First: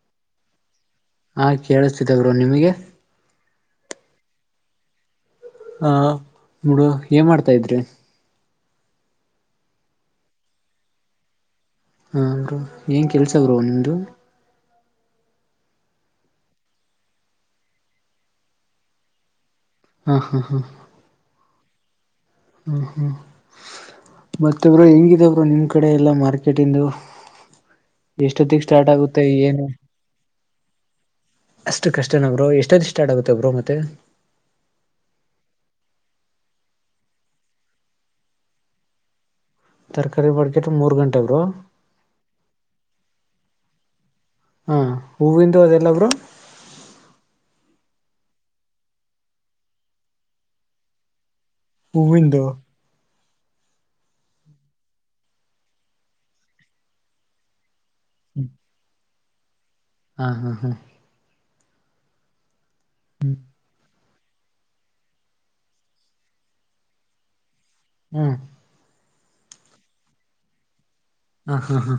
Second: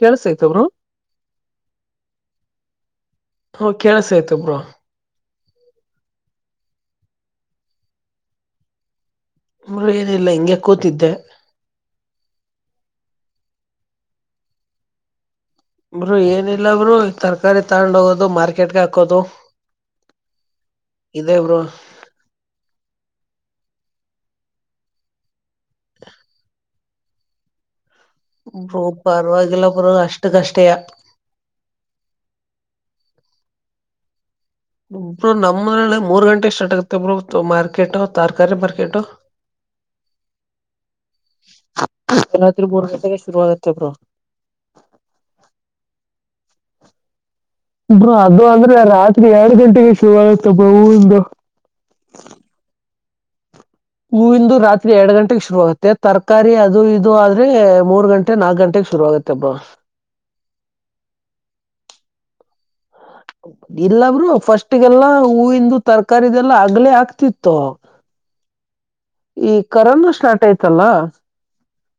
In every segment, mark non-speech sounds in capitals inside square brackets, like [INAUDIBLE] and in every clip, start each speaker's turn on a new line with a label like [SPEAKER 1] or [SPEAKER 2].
[SPEAKER 1] ಕೆಲ್ಸ್ತ ಆಯ್ತ ಬ್ರೋ
[SPEAKER 2] ಹಾಂ ಕೇಳಿಸ್ತಿದ್ದೆ ಬ್ರೋ ನಿಮಗೆ
[SPEAKER 1] ಹ ಕೆೇಳ್ಸ ಆಯ್ತ್ ಬ್ರೋ
[SPEAKER 2] ಹ ನೋಡು ಏನ್ ಮಾಡ್ತಾ ಇದ್ರಿ
[SPEAKER 1] ಮತ್ತೆ ಏನಿಲ್ಲ ಹಿಂಗೆ ಕೂತಿದ್ದೆ
[SPEAKER 2] ಹಾಂ ಬ್ರೋ ಏನು ಕೆಲಸ ಬ್ರೋ ನಿಮ್ದು
[SPEAKER 1] ಬ್ರೂ ಏನಿಲ್ಲ ಬ್ರೋ ತರಕಾರಿ ತಗೊಂಡ ಹೋಗೋದು ಮಾರ್ಕೆಟ್ಗೆ ಹಾಕೋದು
[SPEAKER 2] ಹಾ ಹಾ ಹಾ
[SPEAKER 1] ಇದೇ ಬ್ರೋ
[SPEAKER 2] ಹ್ಮ್ ಹ್ಮ್ ಮತ್ತೆಬ್ರೋ ಹೆಂಗಿದೆ ಬ್ರೋ ನಿಮ್ಗೆ ನಿಮ್ಮ ಕಡೆ ಎಲ್ಲ ಮಾರ್ಕೆಟಿಂಗ್
[SPEAKER 1] ಬ್ರೋ ಪರವಾಗಿಲ್ಲ ಬ್ರೋ ಅಷ್ಟು ಕಷ್ಟಯ
[SPEAKER 2] ಅಷ್ಟು ಕಷ್ಟನಬ ಬ್ರೋ ಎಷ್ಟೊಂದು ಸ್ಟಾರ್ಟ ಆಗುತ್ತೆ ಬಾರೋ ಮತ್ತೆ
[SPEAKER 1] ಬ್ರೋ ನಮ್ಮಲ್ಲಿ ಮೂರ್ ಗಂಟೆಗೆ ಸ್ಟಾರ್ ಆಗತ್ತೆ ಬ್ರೋ ಮಾರ್ಕೆಟ್ ತರಕಾರಿ ಮಾರ್ಕೆಟ್
[SPEAKER 2] ತರಕಾರಿ ಮಾರ್ಕೆಟ್ ಮೂರು ಗಂಟೆನ ಬ್ರೋ
[SPEAKER 1] ರಾತ್ರಿ ಮೂರು ಗಂಟೆಗೇ ಶುರುವಾಗುತ್ತೆ ಬ್ರೋ
[SPEAKER 2] ಹಾ ಹೂವಿಂದು ಅದೆಲ್ಲ ಬ್ರೋ
[SPEAKER 1] ಅದು ಅಂದ್ರೆ ರಾತ್ರಿ ಎರಡು ಗಂಟೆಗೆ ಶುರು ಆಗುತ್ತೆ ಹೂವಿನ್ದು
[SPEAKER 2] ಹೂವಿನ ಅಂದು
[SPEAKER 1] ಹೂವಿಂದು ರಾತ್ರಿ ಎರಡ್ ಗಂಟೆಗೆ ಶುರು ಆಗುತ್ತೆ ತರಕಾರಿ ಅದು ಇದು ಆದ್ರೆ ಮೂರ್ ಗಂಟೆ ನಾಕಕ್ ಗಂಟೆಗೆ ಶುರು ಆಗುತ್ತೆಬ್ಬರು
[SPEAKER 2] ಹಾ ಹಾ ಹಾ ಹ್ಮ್
[SPEAKER 1] ಇಲ್ಲಬ್ರು ಫಸ್ಟ್ಗೆಲ್ಲಾ ಹೂವಿಂದು ತರಕದೆಲ್ಲಾ ಅಗ್ಲೇ ಆಕ್ತಿತ್ತು
[SPEAKER 2] ಹ್ಮ್
[SPEAKER 1] ಈ ಕರೋನ ಸ್ಟಾರ್ಟ್ ಆಯ್ತಲ್ಲ
[SPEAKER 2] ಹಾ ಹಾ ಹಾ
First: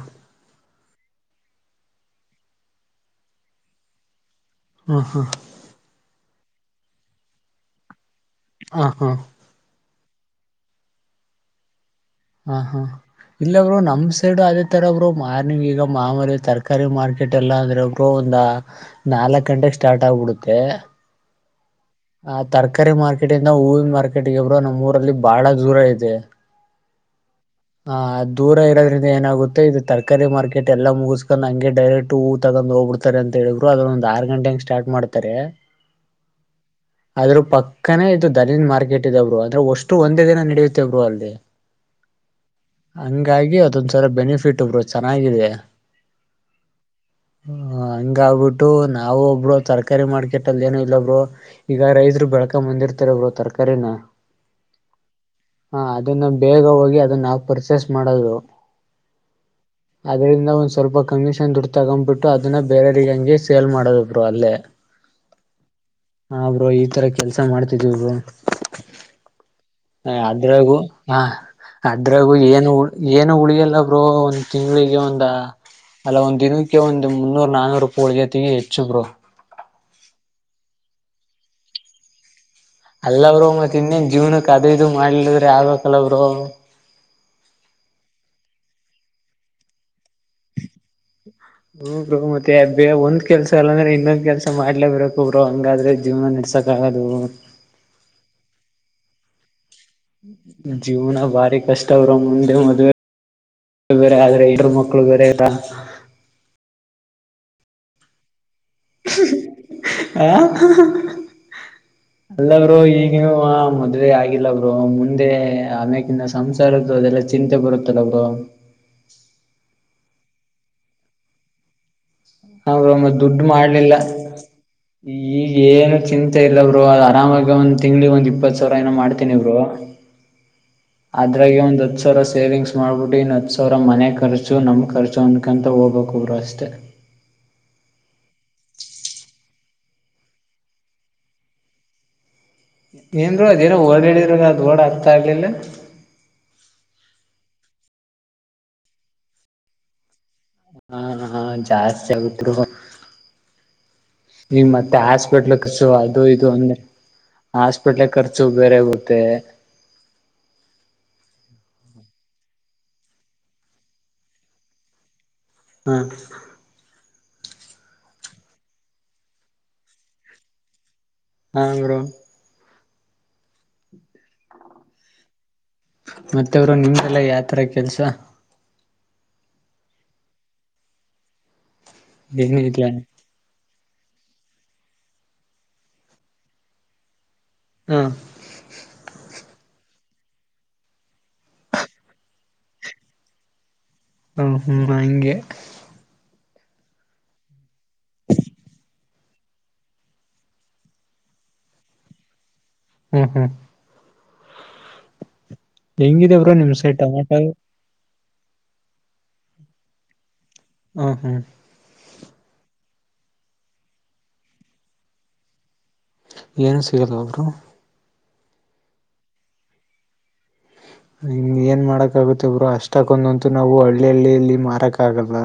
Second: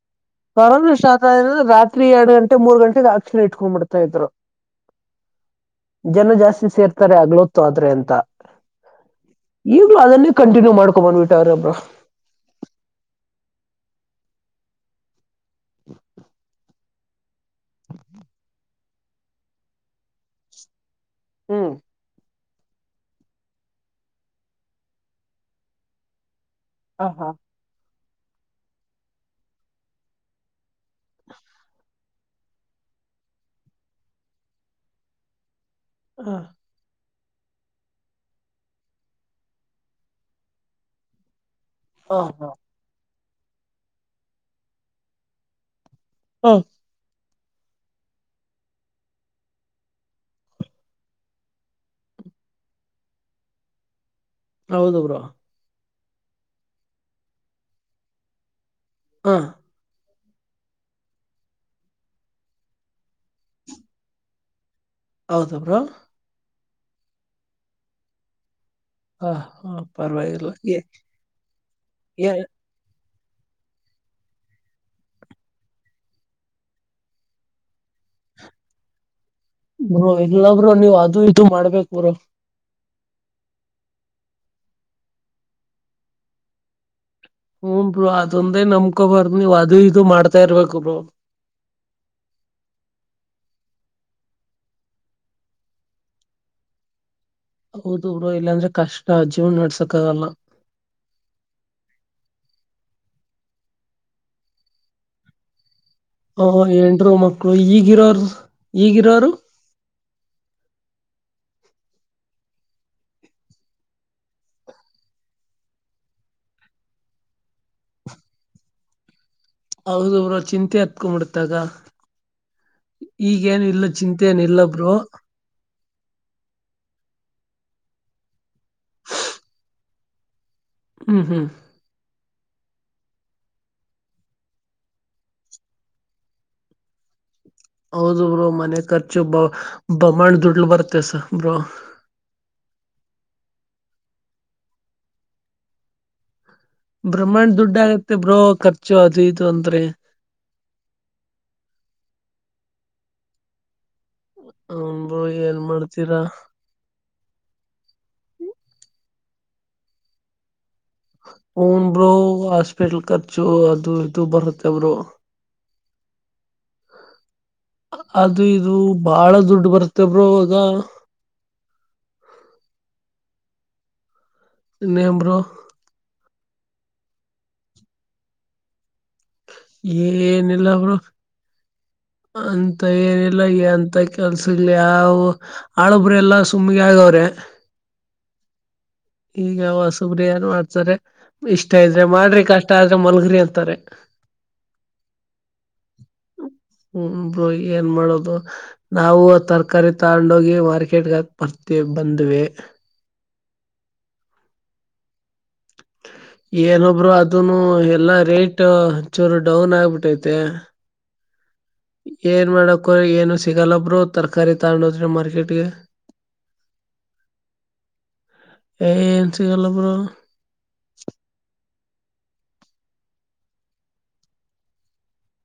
[SPEAKER 1] ಪರ ಸ್ಟ್ರೆ ರಾತ್ರಿ ಎರಡ್ ಗಂಟೆ ಮೂ ಗಂಟೆಗೆ ಅಕ್ಷಿಣ ಇಟ್ಕೊಂಡ್ಬ ಬಿಡ್ತಾ ಇದ್ರು
[SPEAKER 2] ಹ್ಮ ಹ್ಮ
[SPEAKER 1] ಜನ ಜಾಸ್ತಿ ಸೇರ್ತಾರೆ ಅಗ್ಲೊತ್ತು ಆದ್ರೆ ಅಂತ
[SPEAKER 2] ಆ ಹಾ
[SPEAKER 1] ಈಗ್ಲೂ ಅದನ್ನೇ ಕಂಟಿನ್ಯೂ ಮಾಡ್ಕೊ ಬಂದ್ಬಿಟ್ಟ ಅವ್ರ ಬ್ರೋ
[SPEAKER 2] ಹ ಹಾ ಇಲ್ಲ ಬ್ರೋ ನಮ್ ಸೈಡು ಅದೇ ತರ ಬ್ರೋ ಮಾರ್ನಿಂಗ್ ಈಗ ಮಾಮೂಲಿ ತರಕಾರಿ ಮಾರ್ಕ ಕಿಕೆಟ್ ಎಲ್ಲ ಅಂದ್ರೆ ಒಬ್ರು ಒಂದು ನಾಲ್ಕು ಗಂಟೆಗೆ ಸ್ಟಾರ್ಟ್ ಆಗ್ಬಿಡುತ್ತೆ
[SPEAKER 1] ಹ್ಮ್
[SPEAKER 2] ಆ ತರಕಾರಿ ಮಾರ್ಕೆಟ್ ಇಂದ ಹೂವಿ ಮಾರ್ಕೆಟ್ಗಬ್ರು ನಮ್ಮ್ ಊರಲ್ಲಿ ಬಾಳ ದೂರ ಇದೆ
[SPEAKER 1] ಹ ಹಾ
[SPEAKER 2] ಹ ದೂರ ಇರೋದ್ರಿಂದ ಏನಾಗುತ್ತೆ ಇದು ತರಕಾರಿ ಮಾರ್ಕೆಟ್ ಎಲ್ಲಾ ಮುಗಸ್ಕೊಂಡ್ ಹಂಗೆ ಡೈರೆಕ್ಟ್ ಹೂ. ತಗೊಂಡ ಹೋಗ್ಬಿಡ್ತಾರೆ ಅಂತ ಹೇಳಿದರು ಅದೊಂದು ಆರು ಗಂಟೆಗೆ ಸ್ಟಾರ್ಟ ಮಾಡ್ತಾರೆ.
[SPEAKER 1] ಹಾ
[SPEAKER 2] ಆದ್ರೂ ಪಕ್ಕನೇ ಇದು ದನದ ಮಾರ್ಕೆಟ್ ಇದ ಬ್ರೋ ಅಂದ್ರೆ ವಷ್ಟು ಒಂದೇ ದಿನಾ ನಡೆಯುತ್ತೆ ಬ್ರೋ ಅಲ್ಲಿ.
[SPEAKER 1] ಹ ಹಾ
[SPEAKER 2] ಹಂಗಾಗಿ ಅದೊಂದ್ಸಲ ಬೆನಿಫಿಟ್ ಬ್ರೋ ಚೆನ್ನಾಗಿದೆ.
[SPEAKER 1] ಹಾ
[SPEAKER 2] ಹ ಹಂಗಾಆಗ್ಬಿಟ್ಟು ನಾವು ಬ್ರೋ ತರಕಾರಿ ಮಾರ್ಕೆಟ್ ಅಲ್ಲಿ ಏನ ಇಲ್ಲಾ ಬ್ರೋ. ಈಗ ರೈತರು ಬೆಳಕ ಬಂದಿರ್ತಾರೆ ಬ್ರೋ ತರಕಾರಿನ.
[SPEAKER 1] ಹೌದು ಬ್ರೋ
[SPEAKER 2] ಹಾ ಅದನ್ನ ಬೇಗ ಹೋಗಿ ಅದನ್ನ ಪರ್ಚೇಸ್ ಮಾಡೋದು.
[SPEAKER 1] ಹಾ
[SPEAKER 2] ಅದರಿಂದ ಒಂದ್ ಸ್ವಲ್ಪ ಕಮಿಷನ್ ದುಡ್ಡು ತಗೊಬಿಟ್ಟು ಅದನ್ನ ಬೇರೆಯವ್ರಿಗೆ ಹಂಗೆ ಸೇಲ್ ಮಾಡೋದು ಬ್ರೋ ಅಲ್ಲೇ.
[SPEAKER 1] ಹೌದು ಬ್ರೋ.
[SPEAKER 2] ಹಾ ಬ್ರೋ ಈ ತರಾ ಕೆಲ್ಸ ಮಾಡ್ತಿದ್ವಿ ಬ್ರೋ.
[SPEAKER 1] ಹಾ ಹಾ
[SPEAKER 2] ಹ
[SPEAKER 1] ಪರವಾಗಿಲ್ಲ
[SPEAKER 2] ಅದ್ರಾಗೂ ಹ ಅದ್ರಾಗೂ ಏನು ಉಳ್ ಏನು ಉಳಿಯಲ್ಲಾ ಬ್ರೋ ಒಂದ ತಿಂಗಳಿಗೆ ಒಂದ. ಅಲ್ಲ ಒಂದ ದಿನಕ್ಕೆ ಒಂದು ಮುನ್ನೂರ ನಾನ್ನೂರು ರೂಪಾಯಿ ಉಳಿತೇತಿ ಹೆಚ್ಚು ಬ್ರೋ.
[SPEAKER 1] ಬ್ರೋ ಇಲ್ಲಾ ಬ್ರೋ ನೀವ ಅದು ಇದು ಮಾಡ್ಬೇಕ ಬ್ರೋ.
[SPEAKER 2] ಅಲ್ಲ ಬ್ರೋ ಮತ್ತ ಇನ್ನೇನ್ ಜೀವನಕ್ ಅದು ಇದು ಮಾಡ್ಲಿದ್ರ ಆಗ್ಬೇಕಲ್ಲ ಬ್ರೋ.
[SPEAKER 1] ಹೂ ಬ್ರೋ ಅದೊಂದೇ ನಮ್ಕೊಬಾರ್ದ ನೀವ್ ಅದು ಇದು ಮಾಡ್ತಾ ಇರ್ಬೇಕು ಬ್ರೋ.
[SPEAKER 2] ಹೂ ಬ್ರೋ ಮತ್ತೆ ಬೇ ಒಂದ್ ಕೆಲಸ ಅಲ್ಲ ಅಂದ್ರೆ ಇನ್ನೊಂದ್ ಕೆಲಸ ಮಾಡ್ಲೇ ಬೆಕು ಬ್ರೋ ಹಂಗಾದ್ರೆ ಜಿವನಾ ನಡ್ಸಕ್. ಕಾಗದು
[SPEAKER 1] ಹೌದು ಬ್ರೋ ಇಲ್ಲಾಂದ್ರೆ ಕಷ್ಟಾ ಜೀವನ ನಡ್ಸಕ್ಕ ಆಗಲ್ಲಾ.
[SPEAKER 2] ಜೀವನಾ ಬಾರಿ ಕಷ್ಟ ಬ್ರೋ ಮುಂದೆ ಮದುವೆ. ಅದು ಬೇರೆ ಆದ್ರೆ ಹೆಂಡ್ರು ಮಕ್ಳು ಬೇರೆ ಇಲ್ಲಾ.
[SPEAKER 1] ಅವಾಗ ಹೆಂಡ್ರು ಮಕ್ಕಳು ಈಗಿರೋರು ಈಗಿರೋರು.
[SPEAKER 2] ಹಾ
[SPEAKER 1] ಹ
[SPEAKER 2] ಅಲ್ಲ ಬ್ರೋ ಈಗನು ಮದುವೆ ಆಗಿಲ್ಲಾ ಅವರು ಮುಂದೆ ಆಮ್ಯಾಗಿನ. ಸಂಸಾರದು ಅದೆಲ್ಲ ಚಿಂತೆ ಬರುತ್ತಲ್ಲ ಬ್ರೋ.
[SPEAKER 1] ಹೌದು ಬ್ರೋ ಚಿಂತೆ ಹತ್ಕೊಂಬಿಡತಾಗ.
[SPEAKER 2] ಹ ಬ್ರೋ ಮತ್ ದುಡ್ಡು
[SPEAKER 1] ಈಗೇನ ಇಲ್ಲ
[SPEAKER 2] ಮಾಡ್ಲಿಲ್ಲ.
[SPEAKER 1] ಚಿಂತೆ ಏನ ಇಲ್ಲ ಬ್ರೋ.
[SPEAKER 2] ಈಗ ಏನು ಚಿಂತೆ ಇಲ್ಲಾ ಬ್ರೋ ಅ ಆರಾಮಾಗಿ ಒಂದ ತಿಂಗ್ಳಿಗೆ ಒಂದ್ ಇಪ್ಪತ್ತು ಸಾವಿರ ಏನೋ ಮಾಡ್ತೇನಿ ಬ್ರೋ.
[SPEAKER 1] ಹ್ಮ್ ಹ್ಮ್
[SPEAKER 2] ಅದ್ರಾಗೆ ಒಂದ ಹುಚ್ಚ. ಹತ್ತಸಾವಿರ ಸೇವಿಂಗ್ಸ್ ಮಾಡ್ಬಿಟ್ಟು ಇನ್ನು ಹತ್ತು ಸಾವರ ಮನೆ ಖರ್ಚು ನಮ್ಮ ಖರ್ಚು ಅ್ಕಂತ ಹೋಗಬೇಕು ಬ್ರೋ ಅಷ್ಟೇ.
[SPEAKER 1] ಹೌದು ಬ್ರೋ ಮನೆ ಖರ್ಚು ಬ ಬಮಂಡ್ ದುಡ್ಲು ಬರ್ತೆ ಸ ಬ್ರೋ.
[SPEAKER 2] ಏನ ಬ್ರೋ ಅದೇನೋ ವರ್ಡ್ ಹೇಳಿದ್ರಲ್ಲ ಅದು ವರ್ಡ್ ಅರ್ಥಾ ಆಗ್ಲಿಲ್ಲಾ.
[SPEAKER 1] ಬ್ರಹ್ಮಾಂಡ್ ದುಡ್ಡ್ ಆಗತ್ತೆ ಬ್ರೋ ಖರ್ಚು ಅದು ಇದು ಅಂದ್ರೆ.
[SPEAKER 2] ಹಾ ಹಾ ಜಾಸ್ತಿ ಆಗುತ್ತೆ ಬ್ರೋ. ನಿ ಮತ್ತೆ
[SPEAKER 1] ಹನ್ ಬ್ರೋ
[SPEAKER 2] ಹಾಸ್ಪಿಟಲ್ಲ
[SPEAKER 1] ಏನ್
[SPEAKER 2] ಖರ್ಚು
[SPEAKER 1] ಮಾಡ್ತೀರಾ
[SPEAKER 2] ಅದು ಇದು ಅಂದ್ರೆ. ಹಾಸ್ಪಿಟಲ್ ಖರ್ಚು ಬೇರೆಗುತ್ತೆ.
[SPEAKER 1] ಹುನ್ ಬ್ರೋ ಹಾಸ್ಪಿಟ್ಲ್ ಖರ್ಚು ಅದು ಇದು ಬರುತ್ತೆ ಬ್ರೋ
[SPEAKER 2] ಹಾ
[SPEAKER 1] ಅದು ಇದು ಬಾಳ ದುಡ್ಡು ಬರ್ತ ಬ್ರೋ ಆಗಾ.
[SPEAKER 2] ಹಾಂಗ್ರೋ
[SPEAKER 1] ಇನ್ನೇನ್ ಬ್ರೋ
[SPEAKER 2] ಮತ್ತೆ ಬ್ರೋ ನಿಮ್ಗೆಲ್ಲ ಯಾವ ತರ ಕೆಲ್ಸ.
[SPEAKER 1] ಏನಿಲ್ಲ ಬ್ರೋ
[SPEAKER 2] ಏನು
[SPEAKER 1] ಅಂತ
[SPEAKER 2] ಇಲ್ಲ
[SPEAKER 1] ಏನಲ್ ಇಲ್ಲ ಎಂತ ಕೆಲ್ಸ ಇಲ್ ಯಾವ್ ಆಳಬ್ರೆಲ್ಲ ಸುಮ್ಗೆ ಆಗವ್ರೆ.
[SPEAKER 2] ಹಾ
[SPEAKER 1] ಈಗ ಹೊಸುಬ್ರು ಏನ್ ಮಾಡ್ತಾರೆ. ಇಷ್ಟ ಇದ್ರೆ ಮಾಡ್ರಿ ಕಷ್ಟ ಆದ್ರೆ ಮಲ್ಗರಿ ಅಂತಾರೆ.
[SPEAKER 2] ಹ ಹ್ಮ್ ಹಂಗೆ
[SPEAKER 1] ಹ್ಮ ಬ್ರೋ ಏನ್ ಮಾಡೋದು ನಾವು ತರಕಾರಿ ತಗೊಂಡೋಗಿ ಮಾರ್ಕೆಟ್ಗಾಕ್ ಬರ್ತವಿ ಬಂದ್ವಿ.
[SPEAKER 2] ಹ್ಮ್ ಹ್ಮ್ ಹೆಂಗಿದೆ ಬ್ರೋ ನಿಮ್
[SPEAKER 1] ಏನೊ
[SPEAKER 2] ಸೈಡ್
[SPEAKER 1] ಬ್ರೋ
[SPEAKER 2] ಟೊಮೊಟೊ
[SPEAKER 1] ಅದುನು ಎಲ್ಲಾ ರೇಟ್ ಚೂರು ಡೌನ್ ಆಗ್ಬಿಟ್ಟೈತೆ.
[SPEAKER 2] ಹ ಹ್ಮ
[SPEAKER 1] ಏನ್ ಮಾಡಕ್ಕೋ ಏನು ಸಿಗಲ್ಲ ಬ್ರೋ ತರಕಾರಿ ತಗೊಂಡೋದ್ರಿ ಮಾರ್ಕೆಟ್ಗೆ.
[SPEAKER 2] ಏನು ಸಿಗಲ್ವ ಬ್ರೋ.
[SPEAKER 1] ಏನ್ ಸಿಗಲ್ಲ ಬ್ರೋ
[SPEAKER 2] ಹ್ಮ್ ಏನ್ ಮಾಡಕ್ ಆಗುತ್ತೆ ಬ್ರೋ ಅಷ್ಟಕ್ಕೊಂದಂತು ನಾವು ಹಳ್ಳಿಯಲ್ಲಿ ಇಲ್ಲಿ ಮಾರಕ್ ಆಗಲ್ಲ.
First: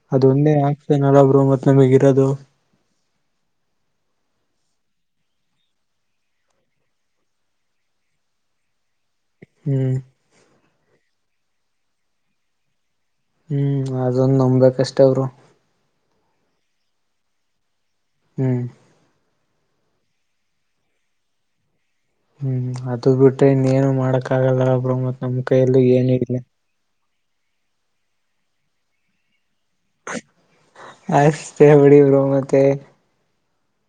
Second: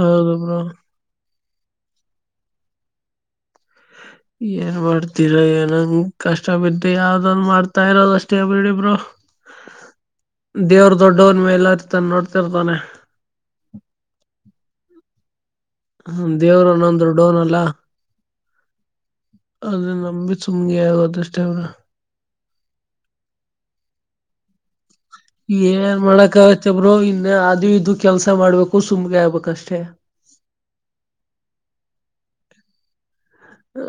[SPEAKER 1] ಹೌದು
[SPEAKER 2] ಅದೊಂದೇ
[SPEAKER 1] ಬ್ರೋ
[SPEAKER 2] [UNINTELLIGIBLE] ಬ್ರೋ ಮತ್ತ್ ನಮಿಗ್ ಇರೋದು.
[SPEAKER 1] ಏನ್ ಮಾಡ್ತೀರಾ ಏನಂಗ ಕಷ್ಟ ಬಿದ್ದ ಯಾವ್ದನ್ ಮಾಡ್ತಾ ಇರೋದ್ ಅಷ್ಟೇ ಬಿಡಿ ಬ್ರೋ
[SPEAKER 2] ಹ್ಮ್
[SPEAKER 1] ದೇವ್ರು ದೊಡ್ಡವ್ನು ಮೇಲರ್ತಾನ್ ನೋಡ್ತಿರ್ತಾನೆ.
[SPEAKER 2] ಹ್ಮ್ ಅದನ್ ನಂಬೇಕಷ್ಟೆ ಬ್ರೋ
[SPEAKER 1] ಹ ದೇವ್ರ್ ಅನ್ನೋನು ದೊಡ್ಡೋನ್ ಅಲ್ಲ
[SPEAKER 2] ಹ್ಮ್
[SPEAKER 1] ಅದ್ರ ನಂಬಿ ಸುಮ್ ಆಗದ ಅಷ್ಟೆ ಬ್ರೋ
[SPEAKER 2] ಹ್ಮ್ ಅದು ಬಿಟ್ರೆ ಇನ್ನೇನು ಮಾಡಕ್ ಆಗಲ್ಲಲ್ಲ ಬ್ರೋ ಮತ್ತ್ ನಮ್ ಕೈಯಲ್ಲಿ
[SPEAKER 1] ಏನ್
[SPEAKER 2] ಏನು ಇಲ್ಲ.
[SPEAKER 1] ಮಾಡಕ್ಕಾಗತ್ತೆ ಬ್ರೋ ಇನ್ನ ಅದು ಇದು ಕೆಲ್ಸ ಮಾಡ್ಬೇಕು ಸುಮ್ಗೆ ಆಗ್ಬೇಕಷ್ಟೇ.
[SPEAKER 2] ಅಷ್ಟೆ ಬಿಡಿ ಬ್ರೋ ಮತ್ತೆ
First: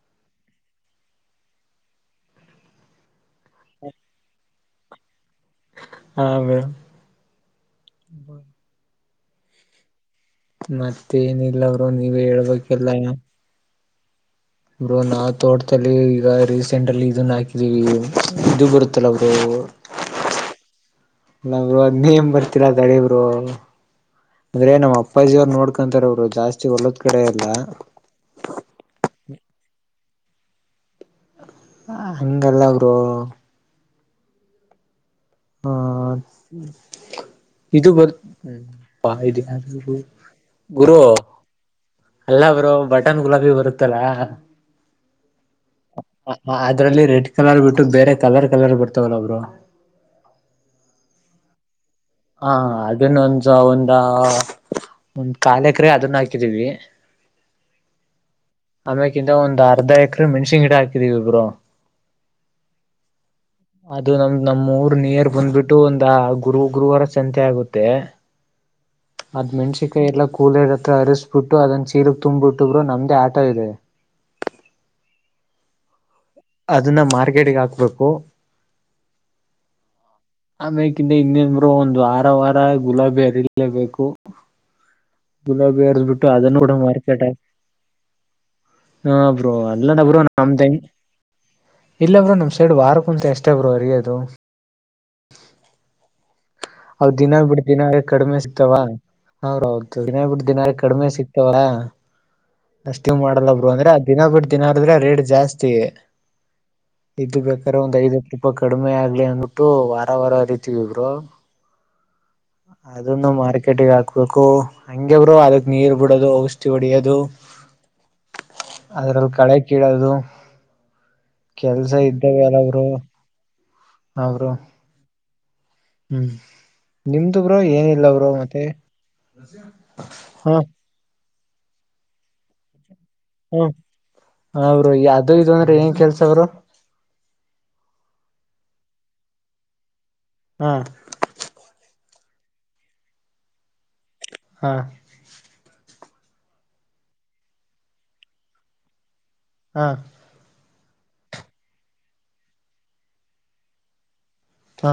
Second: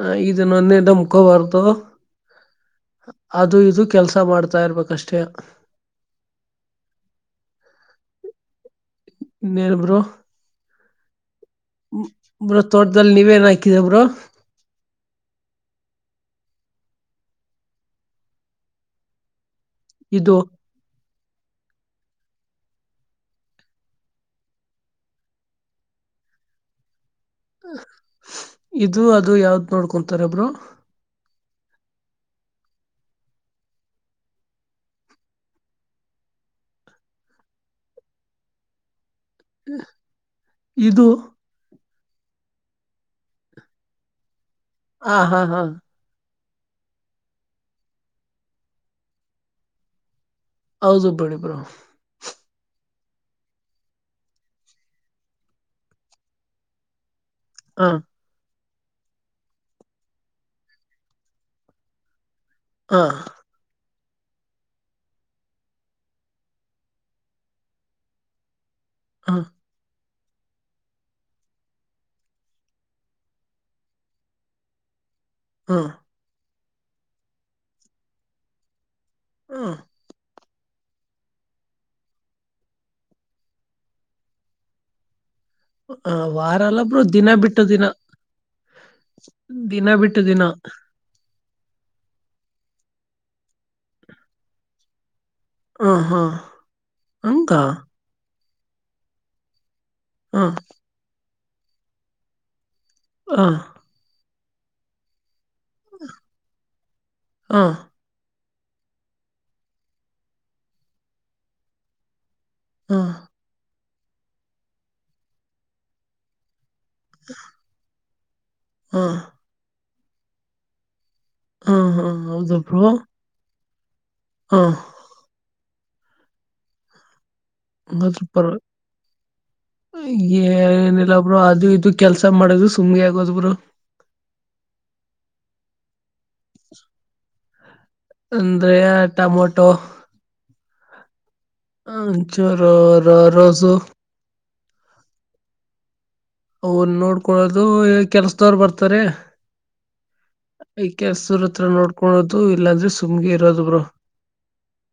[SPEAKER 1] ಆ ಇದುಂನೊಂದೆ ನಂಬ್ಕೋಬಾರ್ದು ಅದು ಇದು ಕೆಲ್ಸ ಮಾಡ್ತಾ ಇರ್ಬೇಕಷ್ಟೇ.
[SPEAKER 2] ಹಾ ಬ್ರೋ
[SPEAKER 1] ಇನ್ನೇನ್ ಬ್ರೋ
[SPEAKER 2] ಮತ್ತೇನಿಲ್ಲ ಬ್ರೋ ನೀವೇ
[SPEAKER 1] ಬ್ರೋ
[SPEAKER 2] ಹೇಳ್ಬೇಕೆಲ್ಲ
[SPEAKER 1] ತೋಟದಲ್ಲಿ ನೀವೇನ್ ಹಾಕಿರ ಬ್ರೊ.
[SPEAKER 2] ಬ್ರೋ ನಾವು ತೋಟದಲ್ಲಿ ಈಗ ರೀಸೆಂಟ್ ಅಲ್ಲಿ ಇದನ್ನ ಹಾಕಿದೀವಿ ಇದು ಬರುತ್ತಲ್ಲ ಬ್ರೋ
[SPEAKER 1] ಇದು
[SPEAKER 2] ನಮ್ಗದ್ ನೇಮ್ ಬರ್ತಿಲ್ಲ ತಡಿ ಬ್ರೋ. ಅಂದ್ರೆ ನಮ್ಮ್ ಅಪ್ಪಾಜಿಯವರು ನೋಡ್ಕೊಂತಾರೆ ಬ್ರೋ ಜಾಸ್ತಿ ಹೊಲದ್ ಕಡೆ ಎಲ್ಲ.
[SPEAKER 1] ಇದು ಅದು ಯಾವ್ದ್ ನೋಡ್ಕೊಂತಾರೆ ಬ್ರೋ
[SPEAKER 2] ಹಂಗಲ್ಲ ಬ್ರೋ ಹಾ ಇದು ಬರು ಆ ಇದು ಗುರು
[SPEAKER 1] ಇದು
[SPEAKER 2] ಅಲ್ಲ ಬ್ರೋ ಬಟನ್ ಗುಲಾಬಿ ಬರುತ್ತಲಾ
[SPEAKER 1] ಆ ಹಾ ಹಾ
[SPEAKER 2] ಅದ್ರಲ್ಲಿ ರೆಡ್ ಕಲರ್ ಬಿಟ್ಟು ಬೇರೆ ಕಲರ್ ಕಲರ್ ಬರ್ತಾವಲ್ಲ ಬ್ರೋ.
[SPEAKER 1] ಹೌದು ಬಡಿ ಬ್ರೋ
[SPEAKER 2] ಹಾ ಅದನ್ನ ಒಂದಂದು ಒಂದ ಒಂದ್ ಕಾಲ್ ಎಕರೆ ಅದನ್ನ ಹಾಕಿದೀವಿ
[SPEAKER 1] ಹಾ
[SPEAKER 2] ಆಮ್ಯೇಕಿಂದ ಒಂದ್ರ್ಧ ಎಕ್ರ ಮೆಣಸಿ ಗಿಡ ಹಾಕಿದೀವಿ ಇಬ್ಬ್ರು
[SPEAKER 1] ಹಾ
[SPEAKER 2] ಅದು ನಮ್ದ್ ನಮ್ಮ್ ಊರ್ ನಿಯರ್ ಬಂದ್ಬಿಟ್ಟು ಒಂದ ಗುರು ಗುರುವಾರ ಚಿಂತೆ ಆಗುತ್ತೆ
[SPEAKER 1] ಹಾ
[SPEAKER 2] ಅದ ಮೆಣಸಿನ ಎಲ್ಲ ಕೂಲರ್ ಹತ್ರ ಅರಿಸಸ್ಬಿಟ್ಟು ಅದನ್ನ ಚೀರ್ಗ್ ತುಂಬ್ಬಿಟ್ಟುಬ್ರು ನಮ್ದೇ ಆಟೋ ಇದೆ
[SPEAKER 1] ಹಾ
[SPEAKER 2] ಅದನ್ನ ಮಾರ್ಕೆಟ್ಟಿಗೆ ಹಾಕ್ಬೇಕು
[SPEAKER 1] ಹಾಂ
[SPEAKER 2] ಆಮ್ಯೇಕಿಂತ ಇನ್ನೆನ ಗುರು ಒಂದು ವಾರ ವಾರ ಗುಲಾಬಿ ಹರಿಲೇಬೇಕು
[SPEAKER 1] ಹ
[SPEAKER 2] ಅದನ್ನು ಕೂಡ
[SPEAKER 1] ವಾರಲ್ಲ ಬ್ರು
[SPEAKER 2] ಮಾರ್ಕೆಟ್
[SPEAKER 1] ದಿನ
[SPEAKER 2] ಹಾಕ್
[SPEAKER 1] ಬಿಟ್ಟು ದಿನಾ
[SPEAKER 2] ಹಾ ಬ್ರೋ
[SPEAKER 1] ದಿನಾ
[SPEAKER 2] ಅಲ್ಲನ
[SPEAKER 1] ಬಿಟ್ಟು
[SPEAKER 2] ಬ್ರೋ
[SPEAKER 1] ದಿನಾ
[SPEAKER 2] ನಮ್ದ ಹೆಂಗ್ ಇಲ್ಲ ಬ್ರೋ ನಮ್ಮ್ ಸೈಡ್ ವಾರ ಕುಂತ ಅಷ್ಟೇ ಬೋರ ಹರಿಯೋದು
[SPEAKER 1] ಹ ಹಾ
[SPEAKER 2] ಅವ್ ದಿನಾ
[SPEAKER 1] ಹಂಗ
[SPEAKER 2] ಬಿಟ್ಟ ದಿನಾರ ಕಡಿಮೆ ಸಿಗ್ತಾವದು ದಿನ ಬಿ
[SPEAKER 1] ಹಾ
[SPEAKER 2] ದಿನಾ ಕಡಿಮೆ ಸಿಕ್ತವ್ರ ಅಷ್ಟು
[SPEAKER 1] ಹಾ
[SPEAKER 2] ಮಾಡಲ್ಲ ಬ್ರೋ ಅಂದ್ರೆ ದಿನ ಬಿಟ್ಟ ದಿನಾರ್ರೆ ರೇಟ್ ಜಾಸ್ತಿ ಇದು
[SPEAKER 1] ಹಾ
[SPEAKER 2] ಬೇಕಾದ್ರೆ ಒಂದ್ ಐದತ್ತುಾಯ [UNINTELLIGIBLE] ತಪ್ಪ ಕಡಿಮೆ ಆಗ್ಲಿ ಅಂದ್ಬಿಟ್ಟು ವಾರ ವಾರ ಹರಿತೀವಿ ಬ್ರೋ
[SPEAKER 1] ಹಾ ಹಾ
[SPEAKER 2] ಅದನ್ನು ಮಾರ್ಕೆಟಗ್ ಹಾಕ್ಬೇಕು ಹಂಗೆ ಬ್ರೋರು ಅದಕ್ ನೀರ್ ಬಿಡೋದು ಔಷಧಿ [UNINTELLIGIBLE] ಹೊಡಿಯೋದು
[SPEAKER 1] ಹಾ
[SPEAKER 2] ಅದ್ರಲ್ಲಿ ಕಳೆ ಕೀಳದು ಕೆಲ್ಸ
[SPEAKER 1] ಹಾ
[SPEAKER 2] ಇದ್ದಾವ
[SPEAKER 1] ಹೌದ
[SPEAKER 2] ಎಲ್ಲವಲ ಬ್ರೋ ಅವರು
[SPEAKER 1] ಹಾ
[SPEAKER 2] ಹ್ಮ್ ನಿಮ್ದು ಬ್ರೋ ಏನಿಲ್ಲ
[SPEAKER 1] ಹಂಗಾದ್ರ
[SPEAKER 2] ಬ್ರು
[SPEAKER 1] ಪರ್
[SPEAKER 2] ಮತ್ತೆ ಹಾ
[SPEAKER 1] ಇಲ್ಲಬ್ರು ಅದು ಇದು ಕೆಲ್ಸ ಮಾಡುದು ಸುಮ್ಮನೆ ಆಗೋದ ಬ್ರು
[SPEAKER 2] ಹಾ ಬ್ರೋ ಅದು ಇದು ಅಂದ್ರೆ ಏನ್ ಕೆಲ್ಸ ಬ್ರೋ
[SPEAKER 1] ಅಂದ್ರೆ ಟೊಮೊಟೊ
[SPEAKER 2] ಹಾ
[SPEAKER 1] ಒಂದು ಚೂರು ರೋಜು
[SPEAKER 2] ಹಾ
[SPEAKER 1] ಅವ್ರು ನೋಡ್ಕೊಳ್ಳದು ಕೆಲ್ಸದವರ ಬರ್ತಾರೆ
[SPEAKER 2] ಹಾ
[SPEAKER 1] ಕೆಲ್ಸದ್ರ ಹತ್ರ ನೋಡ್ಕೊದು ಇಲ್ಲಾಂದ್ರೆ ಸುಮ್ಗೆ ಇರೋದು ಬ್ರೋ
[SPEAKER 2] ಹಾ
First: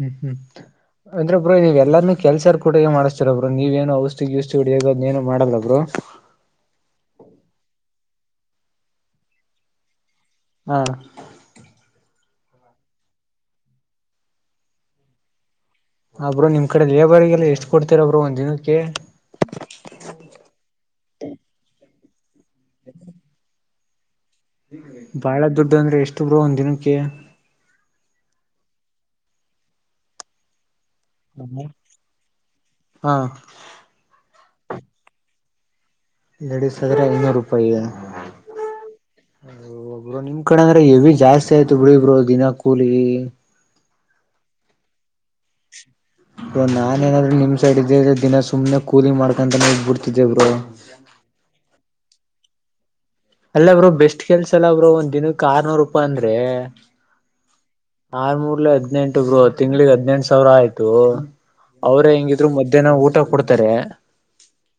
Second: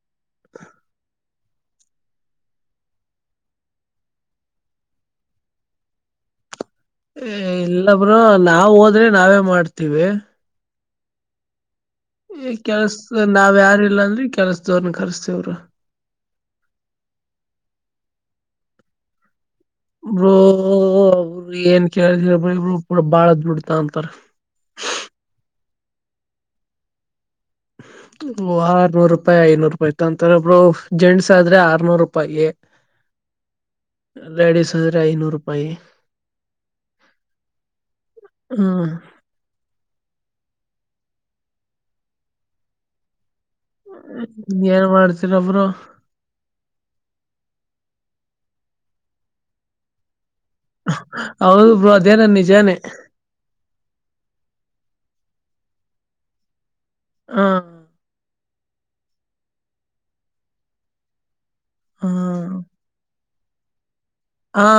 [SPEAKER 2] ಹ್ಮ್ ಹ್ಮ್ ಅಂದ್ರೆ ಬ್ರೋ ನೀವ ಎಲ್ಲಾರನುೂ ಕೆಲ್ಸಾರ್ ಕೂಡೆ ಮಾಡಿಸ್ತೀರ ಬ್ರು ನೀವೇನು ಔಷಧಿ ಗೆಸದೀಯಿ ಹೋಡೆದುನು ಮಾಡಲ್ಲಲ್ಬಬ್ರು
[SPEAKER 1] ಇಲ್ಲ ಬ್ರೋರು ನಾವ್ ಹೋದ್ರೆ ನಾವೇ ಮಾಡ್ತೀವಿ
[SPEAKER 2] ಹಾ
[SPEAKER 1] ಈ ಕೆಲ್ಸ ನಾವ್ ಯಾರ ಇಲ್ಲಾ ಅಂದ್ರೀ ಕೆಲ್ಸದೋರ್ನ ಕರ್ಸ್ತೇವ ಬ್ರೋ
[SPEAKER 2] ಅಬ್ರೋ ನಿಮ್ ಕಡೆ ಲೇಬರ್ಗೆಲ್ಲ ಎಷ್ಟ್ ಕೊಡ್ತೀರ ಬ್ರೋ ಒಂದ ದಿನಕ್ಕೆ
[SPEAKER 1] ಬ್ರೋ ಏನ್ ಕೇಳ ಬ್ರ ಇಬ್ರರು ಪೂಡ ಬಾಳ್ ದುಡ್ತ ತಗೋತಾರೇ
[SPEAKER 2] ಬಾಳ ದುಡ್ಡು ಅಂದ್ರೆ ಎಷ್ಟು ಬ್ರೋ ಒಂದ ದಿನಕ್ಕೆ
[SPEAKER 1] ಓ ಆರ್ನೂರು ರೂಪಾಯಿ ಐನೂರು ರೂಪಾಯಿತ ಅಂತಾರೆ ಬ್ರೋ ಜೆಂನ್ಸ ಆದ್ರೆ ಆರ್ನೂರು ರೂಪಾಯೇ
[SPEAKER 2] ಹಾ
[SPEAKER 1] ಲೇಡಿಸ್ ಅಂದ್ರೆ ಐನೂರು ರೂಪಾಯಿ.
[SPEAKER 2] ಲೇಡಿಸಸ್ ಆದ್ರೆ ಐನೂರು ರೂಪಾಯಿ.
[SPEAKER 1] ಹ್ಮ್
[SPEAKER 2] ಬ್ರೋ ನಿಮ್ ಕಡೆ ಅಂದ್ರೆ ಹೆವಿ ಜಾಸ್ತಿ ಆಯ್ತು ಬಿಡಿ ಬ್ರೋ ದಿನ ಕೂಲಿ.
[SPEAKER 1] ಏನ್ ಮಾಡ್ತೀರ ಬ್ರೋ.
[SPEAKER 2] ನಾನ ಏನಾದ್ರು ನಿಮ್ ಸೈಡ್ ಇದಿದ್ರೆ ದಿನ ಸುಮ್ಮನೆ ಕೂಲಿ ಮಾಡ್ಕಂತಾನೇ ಇದ್ದುಬಿಡ್ತಿದ್ದೆ ಬ್ರೋ.
[SPEAKER 1] ಹೌದು ಬ್ರೋ ಅದೇನು ನಿಜಾನೇ.
[SPEAKER 2] ಅಲ್ಲ ಬ್ರೋ ಬೆಸ್ಟ್ ಕೆಲ್ಸಲ್ಲ ಬ್ರೋ ಒಂದ್ ದಿನಕ್ಕೆ ಆರ್ನೂರು ರೂಪಯಿ ಅಂದ್ರೆ.
[SPEAKER 1] ಹಾ
[SPEAKER 2] ಆರ್ ಮೂರ್ಲೆ ಹದ್ನೆಂಟು ತಿಂಗಳಿಗೆ ಹದ್ನೆಂಟು ಸಾವಿರ ಆಯ್ತು.
[SPEAKER 1] ಹಾ
[SPEAKER 2] ಅವ್ರೇ ಹೆಂಗಿದ್ರು ಮಧ್ಯಾಹ್ನ ಊಟ ಕೊಡ್ತಾರೆ.
[SPEAKER 1] ಹಾ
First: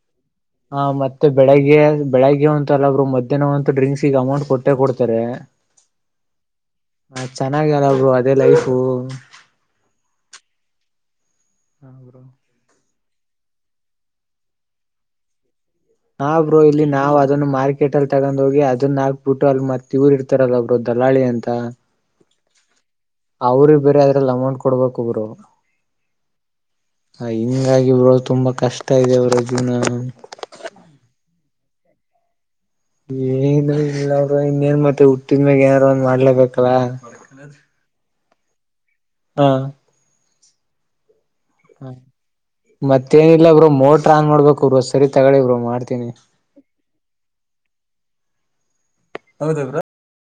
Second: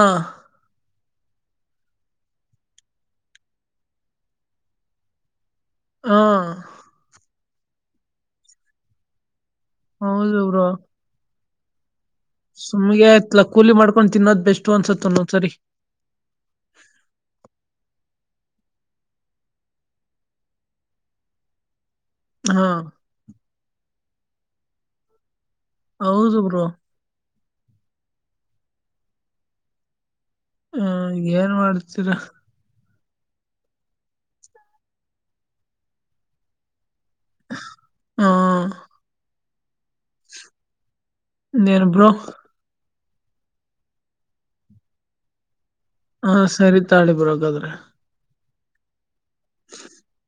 [SPEAKER 2] ಹ ಮತ್ತೆ ಬೆಳಿಗ್ಗೆ ಬೆಳಿಗ್ಗೆ ಅಂತಲ್ಲ ಬ್ರೋ ಮಧ್ಯಾಹ್ನವಂತು ಡ್ರಿಂಕ್ಸ್ ಈಗ ಅಮೌಂಟ್ ಕೊಟ್ಟೆ ಕೊಡ್ತಾರೆ.
[SPEAKER 1] ಹಾ
[SPEAKER 2] ಹ ಚೆನ್ನಾಗೆ ಇದೇಯಲ್ಲಾ ಬ್ರೋ ಅದೇ ಲೈಫ್
[SPEAKER 1] ಹೌದು ಬ್ರೋ.
[SPEAKER 2] [UNINTELLIGIBLE]
[SPEAKER 1] ಸುಮ್ನೆ ಕೂಲಿ ಮಾಡ್ಕೊಂಡು ತಿನ್ನೋದ್ ಬೆಸ್ಟು ಅನ್ಸತು ಒಂದೊಂದು ಸರಿ.
[SPEAKER 2] ಆ ಬ್ರೋ ಇಲ್ಲಿ ನಾವು ಅದನ್ನ ಮಾರ್ಕೆಟ್ ಅಲ್ಲಿ ತಗೊಂಡ್ ಹೋಗಿ ಅದನ್ನ ಹಾಕ್ಬಿಟ್ಟು ಅಲ್ಲಿ ಮತ್ತ ಇವರು. ಇತ್ತರಲ್ಲ ಬ್ರೋ ದಲಾಳಿ ಅಂತ.
[SPEAKER 1] ಹಾ
[SPEAKER 2] ಅವ್ರ ಬೇರೆ ಅದ್ರಲ್ಲಿ ಅಮೌಂಟ್ ಕೊಡ್ಬೇಬೇಕು ಬ್ರೋ.
[SPEAKER 1] ಹೌದು ಬ್ರೋ.
[SPEAKER 2] ಹ ಹಿಂಗಾಗಿ ಬ್ರೋ ತುಂಬಾ ಕಷ್ಟ ಇದೆ ಜೀವನ.
[SPEAKER 1] ಹ ಏನ್ ಮಾಡ್ತೀರಾ.
[SPEAKER 2] ಏನು ಇಲ್ಲಬ್ರೋ ಇನ್ನೇನ್ ಮತ್ತೆ ಹುಟ್ಟಿದ ಮ್ಯಾಗ ಏನಾರ ಮಾಡ್ಲೇಬೇಕಲ್ಲ.
[SPEAKER 1] ಹಾ
[SPEAKER 2] ಹಾ
[SPEAKER 1] ಇನೇನು ಬ್ರೋ
[SPEAKER 2] ಮತ್ತೇನಿಲ್ಲ ಬ್ರೋ ಮೋಟ್ರ ಆನ್ ಮಾಡ್ಬೇಕು ಬ್ರೋ ಸರಿ ತಕೊಳ್ಳಿ ಬ್ರೋ ಮಾಡ್ತೀನಿ.
[SPEAKER 1] ಹಾ ಸರಿ ತಾಕೋಳಿ ಬ್ರೋ ಹಾಗಾದ್ರೆ.
[SPEAKER 2] ಹೌದಾ ಬ್ರೋ.